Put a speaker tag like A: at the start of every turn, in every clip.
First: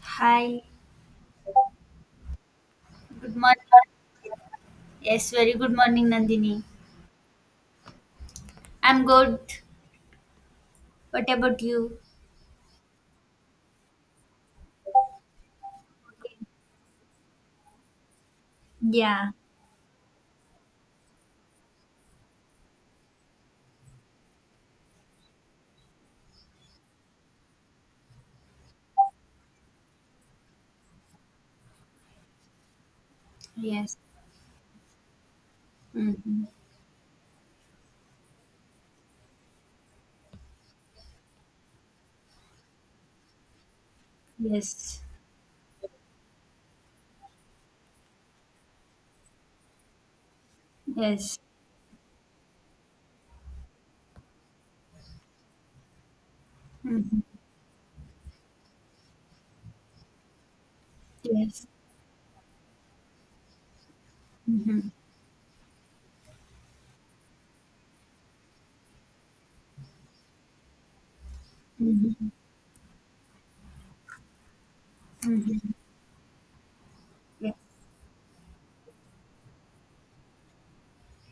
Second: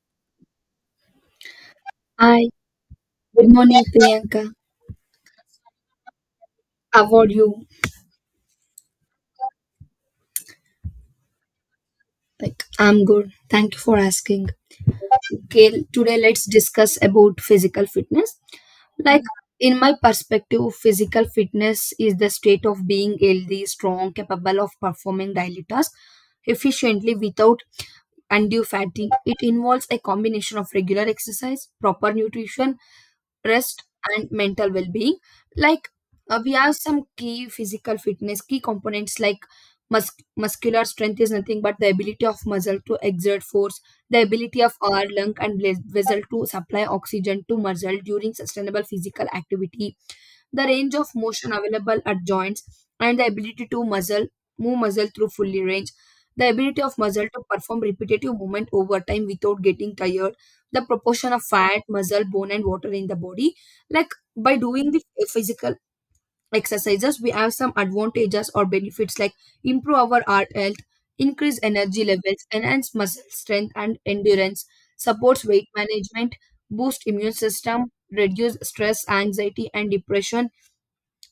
A: Hi,
B: Hi,
A: good
B: good
A: morning.
B: morning, Priyanka.
A: Yes, very good morning, Nandini.
B: How are you?
A: I'm good. What about you?
B: I'm good. Thank you for asking. Okay, today let's discuss about physical fitness. Like,
A: Yeah,
B: in my perspective, physical fitness is the state of being healthy, strong, capable of performing daily tasks efficiently without undue fatigue. It involves a combination of regular exercise, proper nutrition, rest
A: yes.
B: and mental well-being like
A: Mm-hmm.
B: we have some key physical fitness key components like muscular strength is nothing but the ability of muscle to exert force, the ability of
A: Yes,
B: our lung and vessel to supply oxygen to muscle during sustainable physical activity, the range of
A: yes.
B: motion available at joints, and the ability to muscle move muscle through fully range, the ability of muscle
A: Mm-hmm.
B: to perform repetitive movement over time without getting tired, the proportion of
A: Yes.
B: fat, muscle, bone, and water in the body. Like by
A: Mm-hmm.
B: doing the physical exercises, we have some advantages or benefits like improve our heart health, increase energy
A: Mm-hmm.
B: levels, enhance muscle strength and endurance, supports weight
A: Mm-hmm.
B: management, boost immune
A: Yes.
B: system, reduce stress, anxiety, and depression,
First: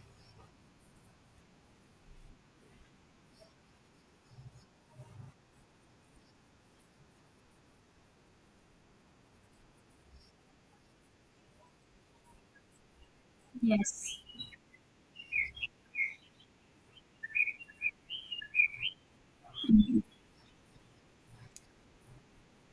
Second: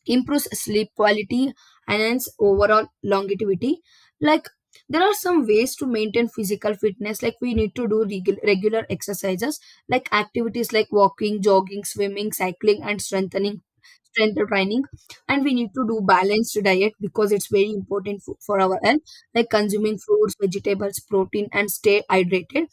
B: improves sleep quality, enhance overall longevity. Like there are some ways to maintain physical fitness. Like we need to do regular exercises, like activities like walking, jogging, swimming, cycling, and
A: Yes.
B: strength training, and we need to do balanced diet because it's very important for our health, like consuming
A: Mm-hmm.
B: fruits, vegetables, protein and stay hydrated.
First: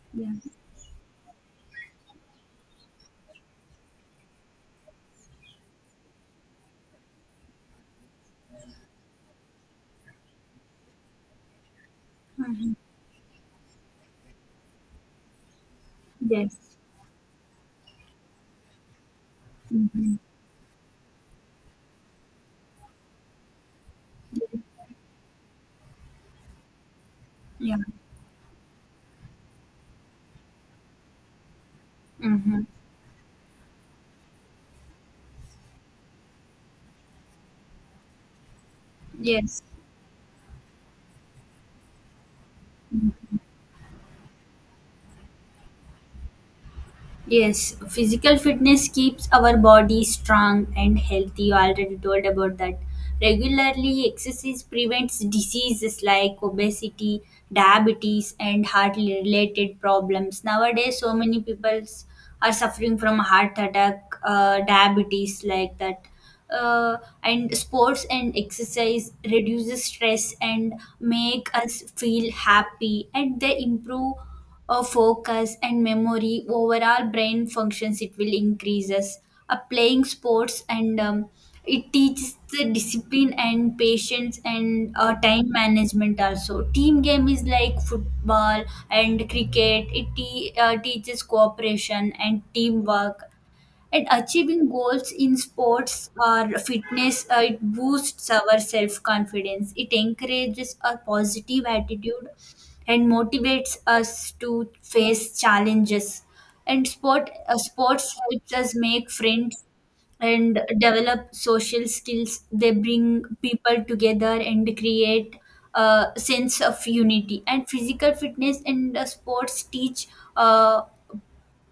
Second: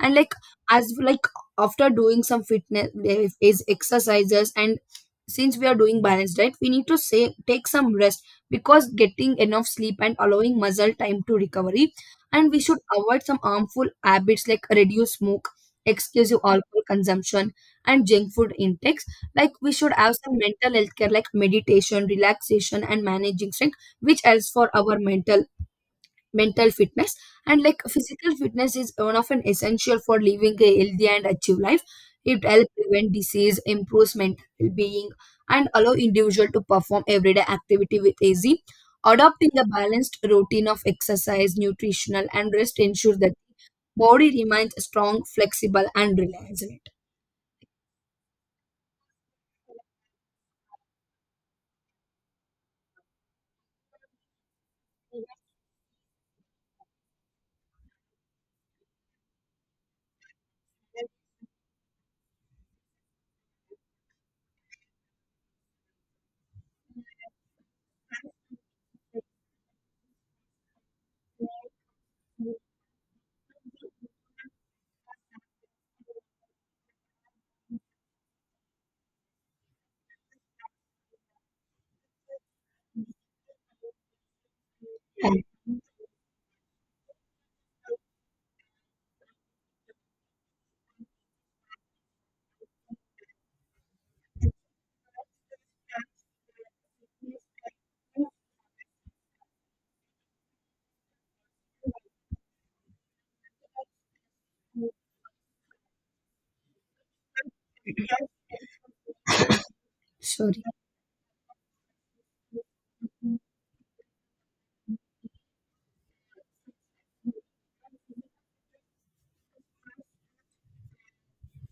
B: And
A: Yeah.
B: like as like after doing some fitness eh, is exercises, and since we are doing balanced diet, we need to say take some rest because getting enough sleep and allowing muscle time to recovery. And we
A: Mm-hmm.
B: should avoid some harmful habits like reduce smoke, excessive
A: Yes.
B: alcohol consumption, and junk food intakes. Like we should have
A: Mm-hmm.
B: some mental health care like meditation, relaxation, and managing stress, which helps for our mental fitness. And
A: Yeah.
B: like physical fitness is one of an essential for living a healthy and active life. It
A: Mm-hmm.
B: helps prevent disease, improves mental well-being, and allow individual to perform everyday activity with easy. Adopting
A: Yes.
B: a balanced routine of exercise, nutritional and rest ensures that body remains strong, flexible, and reliable.
A: Yes, physical fitness keeps our body strong and healthy. You already told about that. Regularly, exercise prevents diseases like obesity, diabetes, and heart related problems. Nowadays, so many people are suffering from heart attack, diabetes, like that. Uh, and sports and exercise reduces stress and make us feel happy, and they improve focus and memory. Overall brain functions it will increases. Uh, playing sports, and it teaches the discipline and patience, and time management also. Team game is like football and cricket, it teaches cooperation and teamwork, and achieving goals in sports or fitness, it boosts our self confidence. It encourages a positive attitude and motivates us to face challenges. And sports helps us make friends and
B: Sorry,
A: develop social skills. They bring people together and create a sense of unity. And physical fitness and sports teach. Uh,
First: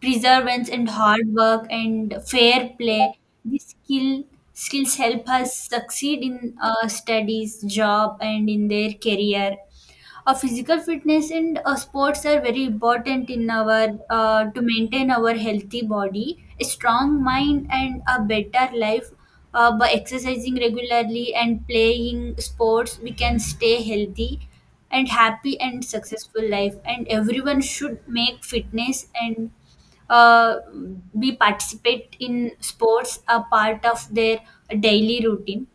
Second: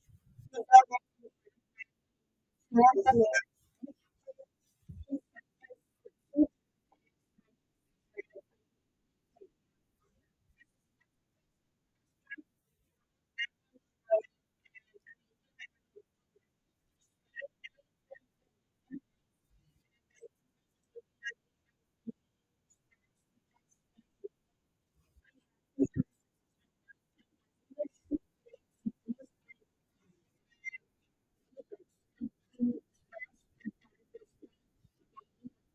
A: Perseverance and hard work and fair play. These skills help us succeed in studies, job, and in their career. Uh, physical fitness and sports are very important in our to maintain our healthy body, a strong mind, and a better life. Uh, by exercising regularly and playing sports, we can stay healthy and happy and successful life, and everyone should make fitness and uh, be participate in sports a part of their daily routine.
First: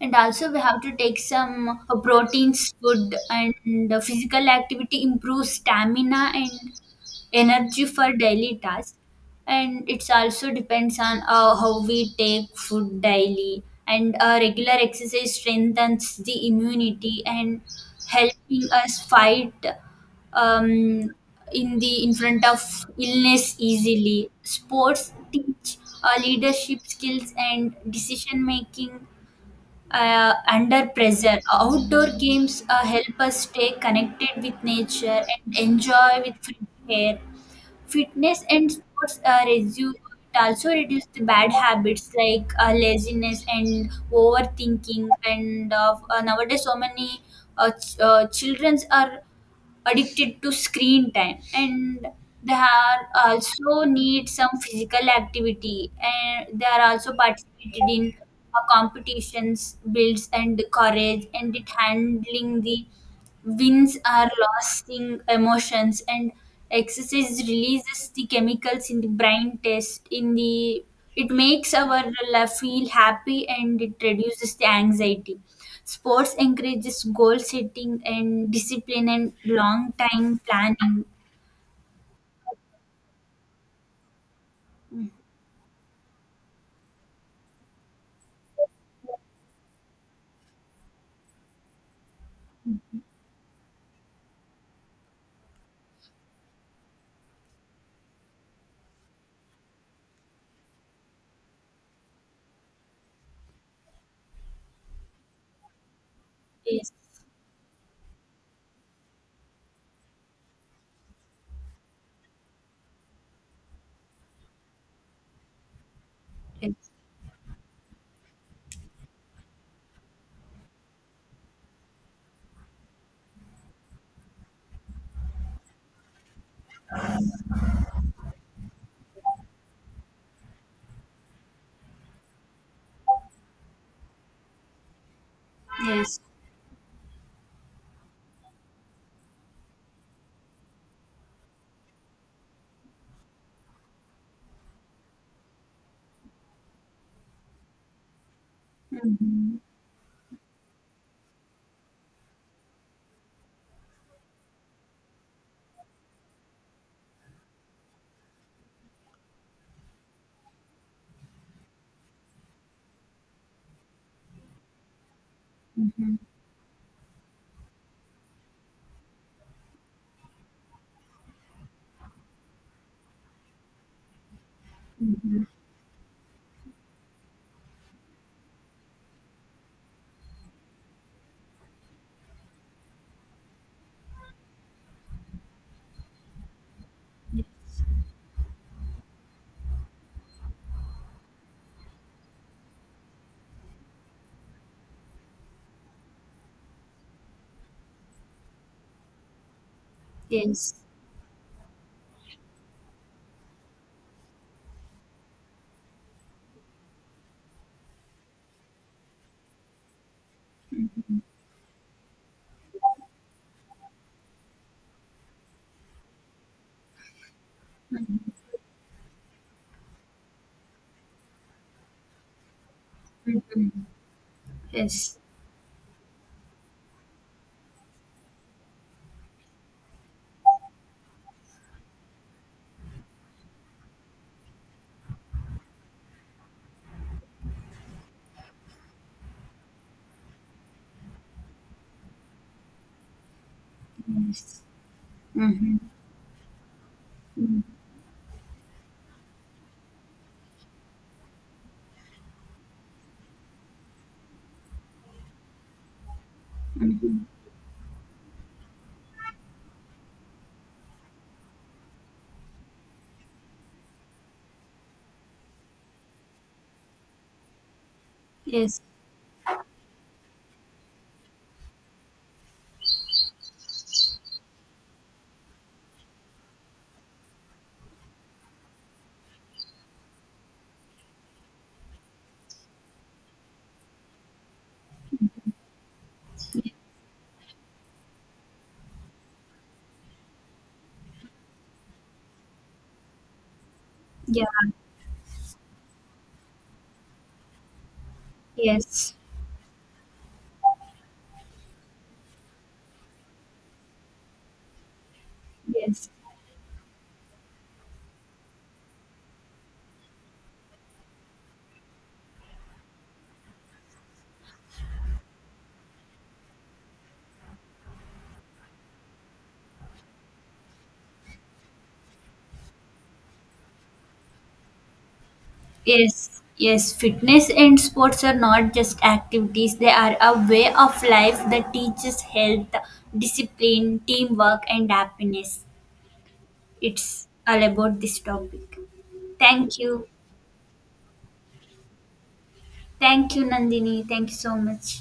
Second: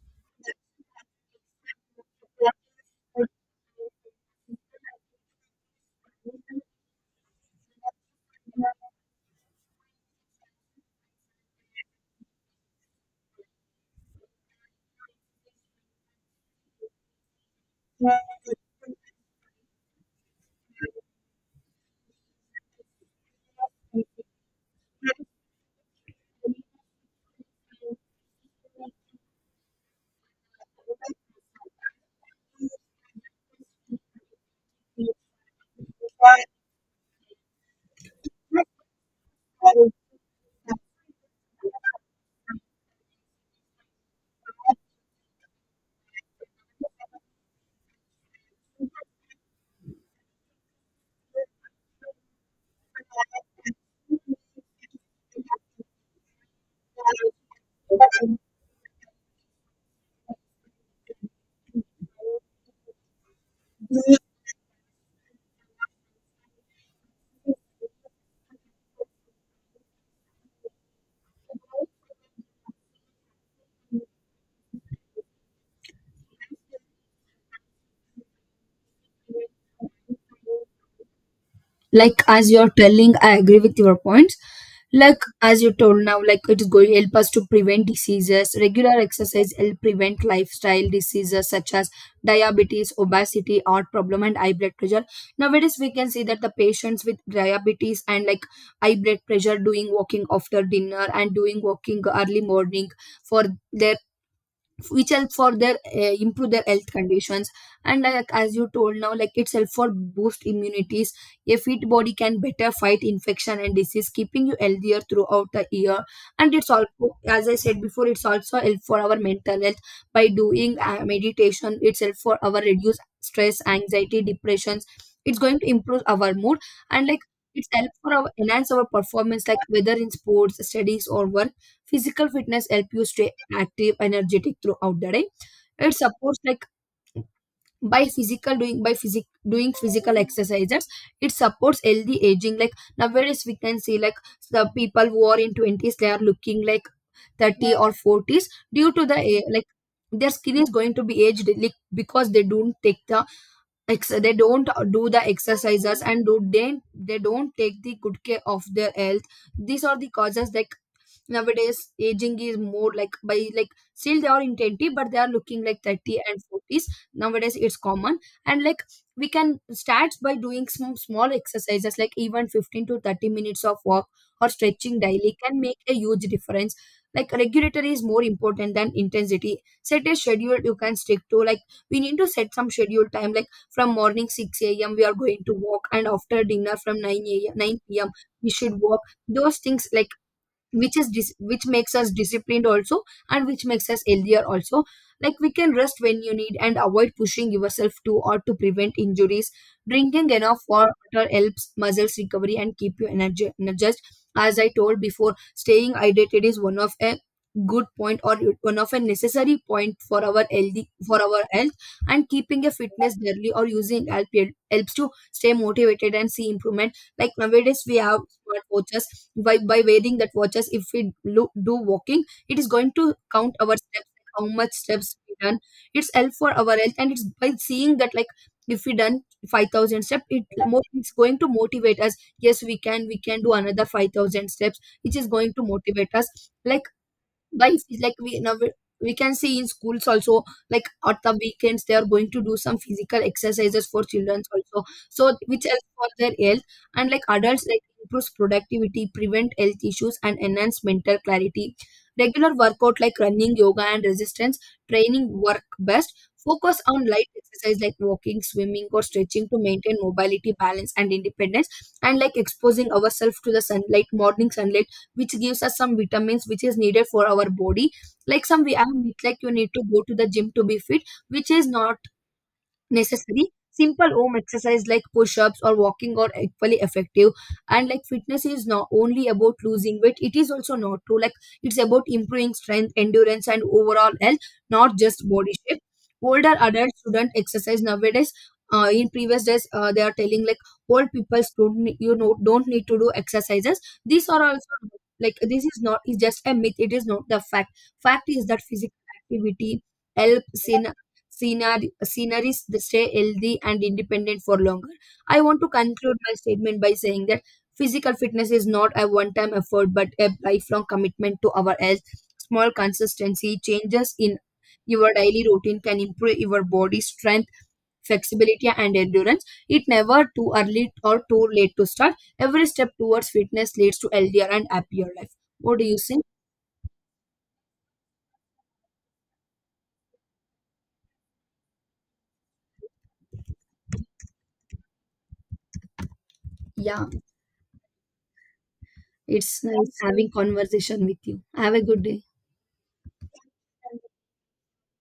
A: And also we have to take some proteins food, and physical activity improves stamina and energy for daily tasks. And it's also depends on how we take food daily, and regular exercise strengthens the immunity and helping us fight um, in the in front of illness easily. Sports teach leadership skills and decision making under pressure. Outdoor games help us stay connected with nature and enjoy with free air. Fitness and sports reduce it, also reduce the bad habits like laziness and overthinking. And nowadays, so many children are addicted to screen time, and they are also need some physical activity, and they are also participated in competitions, builds and courage, and it handling the wins are lasting emotions, and exercise releases the chemicals in the brain. Test in the it makes our life feel happy, and it reduces the anxiety. Sports encourages goal setting and discipline and long time planning.
B: like as you're telling, I agree with your points. Like as you told now, like it is going to help us to prevent diseases. Regular exercise help prevent lifestyle diseases such as diabetes, obesity, heart problem, and high blood pressure. Nowadays we can see that the patients with diabetes and like high blood pressure doing walking after dinner and doing walking early morning for their, which help for their improve their health
A: Yes,
B: conditions. And like as you told now, like it's help for boost immunities. A fit body can better fight infection and disease, keeping you healthier throughout the year. And it's
A: yes,
B: also, as I said before, it's also help for our mental health. By doing meditation, it's help for our reduce stress, anxiety, depressions. It's going to improve our mood. And like it's help for our enhance our performance, like whether in sports, studies or work. Physical fitness help you stay active, energetic throughout the day. It
A: yes.
B: supports like by physical exercises. It supports healthy aging. Like nowadays we can see like the people who are in twenties they are looking like thirty or forties due to the
A: Mm-hmm.
B: their skin is going to be aged like because they don't take the they don't do the exercises and do they don't take the good care of their health. These are the causes, like nowadays aging is more like, by like, still they are in 20 but they are looking like
A: Mm-hmm.
B: 30 and 40s. Nowadays it's common. And like we can start by doing some small exercises like even 15 to 30 minutes of walk or stretching daily can make a huge difference. Like regulatory is more important than intensity. Set a schedule you can stick to. Like we need to set some schedule time like from morning 6 a.m we are going to walk and after dinner from 9 a.m 9 p.m we should walk. Those things like which makes us disciplined also and which makes us healthier also. Like we can rest when you need and avoid pushing yourself too, or to prevent injuries. Drinking enough
A: Yes.
B: water helps muscles recovery and keep you energy energized. As I told before, staying hydrated is one of a good point or one of a necessary point for our
A: Mm-hmm.
B: health. And keeping a fitness daily or using helps to stay motivated and see improvement. Like nowadays, we have
A: Mm-hmm.
B: smart watches. By wearing that watches, if we do walking, it is going to count our
A: Mm-hmm.
B: steps, like how much steps
A: Yes.
B: we done. It's help for our health, and it's by seeing that like if we done 5,000 steps, it's going to motivate us. Yes, we can. We can do another 5,000 steps, which is going to motivate us. Like by phys- like we now we can see in schools also, like at the weekends they are going to do some physical exercises for children
A: Yes.
B: also, so which
A: Mm-hmm.
B: helps for their health. And like
A: Mm-hmm.
B: adults like improves productivity, prevent health issues and enhance mental clarity. Regular workout like running, yoga and resistance training work best. Focus on
A: Mm-hmm.
B: light exercise like walking, swimming or stretching to maintain mobility, balance and independence. And like exposing ourselves to the sunlight, morning sunlight, which gives us some vitamins which is needed for our body. Like some we
A: Yes.
B: have myth like you need to go to the gym to be fit, which is not necessary. Simple home exercise like push-ups or walking are equally effective. And like fitness is not only about losing weight, it is also not true. Like it's about improving strength, endurance and overall health, not just body shape. Older adults shouldn't exercise nowadays, in previous days they are telling like old people don't ne- you know don't need to do exercises. These are
A: Yeah,
B: also like, this is not, is just a myth. It is not the fact. Fact is that physical
A: yes,
B: activity helps in scenery, sceneries they stay healthy and independent for longer. I want to
A: yes,
B: conclude my statement by saying that physical fitness is not a one time effort but a lifelong commitment to our health. Small consistency changes in your daily routine can improve your body strength, flexibility, and endurance. It never too early or too late to start. Every step towards fitness leads to healthier and happier life. What do you think?
A: yes, yes. Fitness and sports are not just activities, they are a way of life that teaches health, discipline, teamwork, and happiness.
B: Yeah,
A: It's all about this topic.
B: it's
A: Thank
B: nice
A: you.
B: having conversation with you. Have a good day.
A: Thank you, Nandini. Thank you so much.